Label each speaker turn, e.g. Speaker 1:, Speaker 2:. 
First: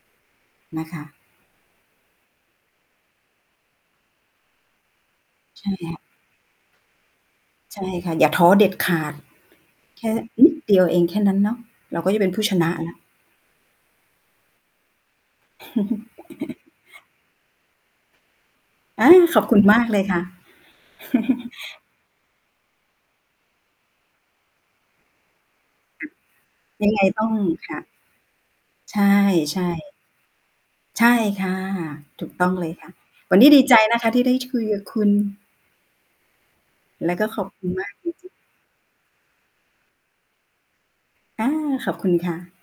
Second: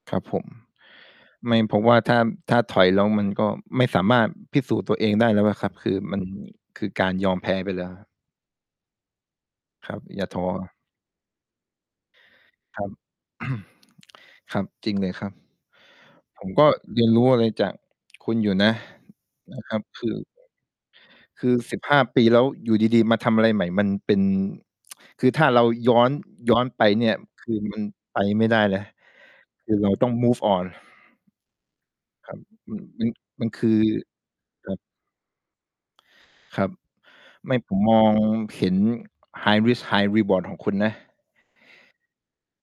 Speaker 1: ครับผม
Speaker 2: นะคะ
Speaker 1: ไม่ เพราะว่าถ้า ถ้าถอยแล้วมันก็ไม่สามารถพิสูจน์ตัวเองได้แล้วอ
Speaker 2: ใ
Speaker 1: ะ
Speaker 2: ช
Speaker 1: คร
Speaker 2: ่
Speaker 1: ับ
Speaker 2: ค
Speaker 1: ค
Speaker 2: ่
Speaker 1: ื
Speaker 2: ะ
Speaker 1: อมัน คือการยอมแพ้ไป
Speaker 2: ใช
Speaker 1: แล้
Speaker 2: ่
Speaker 1: วครั
Speaker 2: ค
Speaker 1: บ
Speaker 2: ่ะ อย่าท้อเด็ดขาด
Speaker 1: ครั
Speaker 2: แค
Speaker 1: บ
Speaker 2: ่
Speaker 1: อย่าท
Speaker 2: น
Speaker 1: ้
Speaker 2: ิดเ
Speaker 1: อ
Speaker 2: ดียวเองแค่นั้นเนาะ เราก็จะเป็นผู้ชนะ
Speaker 1: ครั
Speaker 2: แล
Speaker 1: บ
Speaker 2: ้ว
Speaker 1: ครับ จริงเลยครับ ผมก็เรียนรู้อะไรจากคุณอยู่นะ
Speaker 2: อา ขอบคุ
Speaker 1: น
Speaker 2: ณ
Speaker 1: ะค
Speaker 2: ม
Speaker 1: รั
Speaker 2: า
Speaker 1: บ
Speaker 2: กเล
Speaker 1: ค
Speaker 2: ย
Speaker 1: ื
Speaker 2: ค
Speaker 1: อ
Speaker 2: ่ะ
Speaker 1: คือ สิบห้า ปี แล้วอยู่ดี ๆ มาทำอะไรใหม่มันเป็น คือถ้าเราย้
Speaker 2: ค
Speaker 1: อ
Speaker 2: ่ะ
Speaker 1: น ย้อนไป
Speaker 2: ยังไง
Speaker 1: เนี่ย
Speaker 2: ต้อง
Speaker 1: คือ
Speaker 2: ค
Speaker 1: ม
Speaker 2: ่
Speaker 1: ั
Speaker 2: ะ
Speaker 1: นไปไม่ได้เลย
Speaker 2: ใช่
Speaker 1: คือเร
Speaker 2: ๆ
Speaker 1: าต้อง move on
Speaker 2: ใช่ค่ะ ถู
Speaker 1: ค
Speaker 2: ก
Speaker 1: รับ
Speaker 2: ต้องเล
Speaker 1: อ
Speaker 2: ย
Speaker 1: ืม
Speaker 2: ค่ะ
Speaker 1: มัน
Speaker 2: วันน
Speaker 1: ม
Speaker 2: ี
Speaker 1: ั
Speaker 2: ้
Speaker 1: น
Speaker 2: ด
Speaker 1: ค
Speaker 2: ี
Speaker 1: ื
Speaker 2: ใจ
Speaker 1: อ
Speaker 2: นะคะที่ได้คุย
Speaker 1: ครั
Speaker 2: กั
Speaker 1: บ
Speaker 2: บคุณ
Speaker 1: ครับ
Speaker 2: แล้วก็ ขอบ
Speaker 1: ไม่
Speaker 2: คุณ
Speaker 1: ผม
Speaker 2: มาก
Speaker 1: มอ
Speaker 2: จ
Speaker 1: ง
Speaker 2: ริง ๆ
Speaker 1: เห็น high risk high reward ของคุณนะ
Speaker 2: อา ขอบคุณค่ะ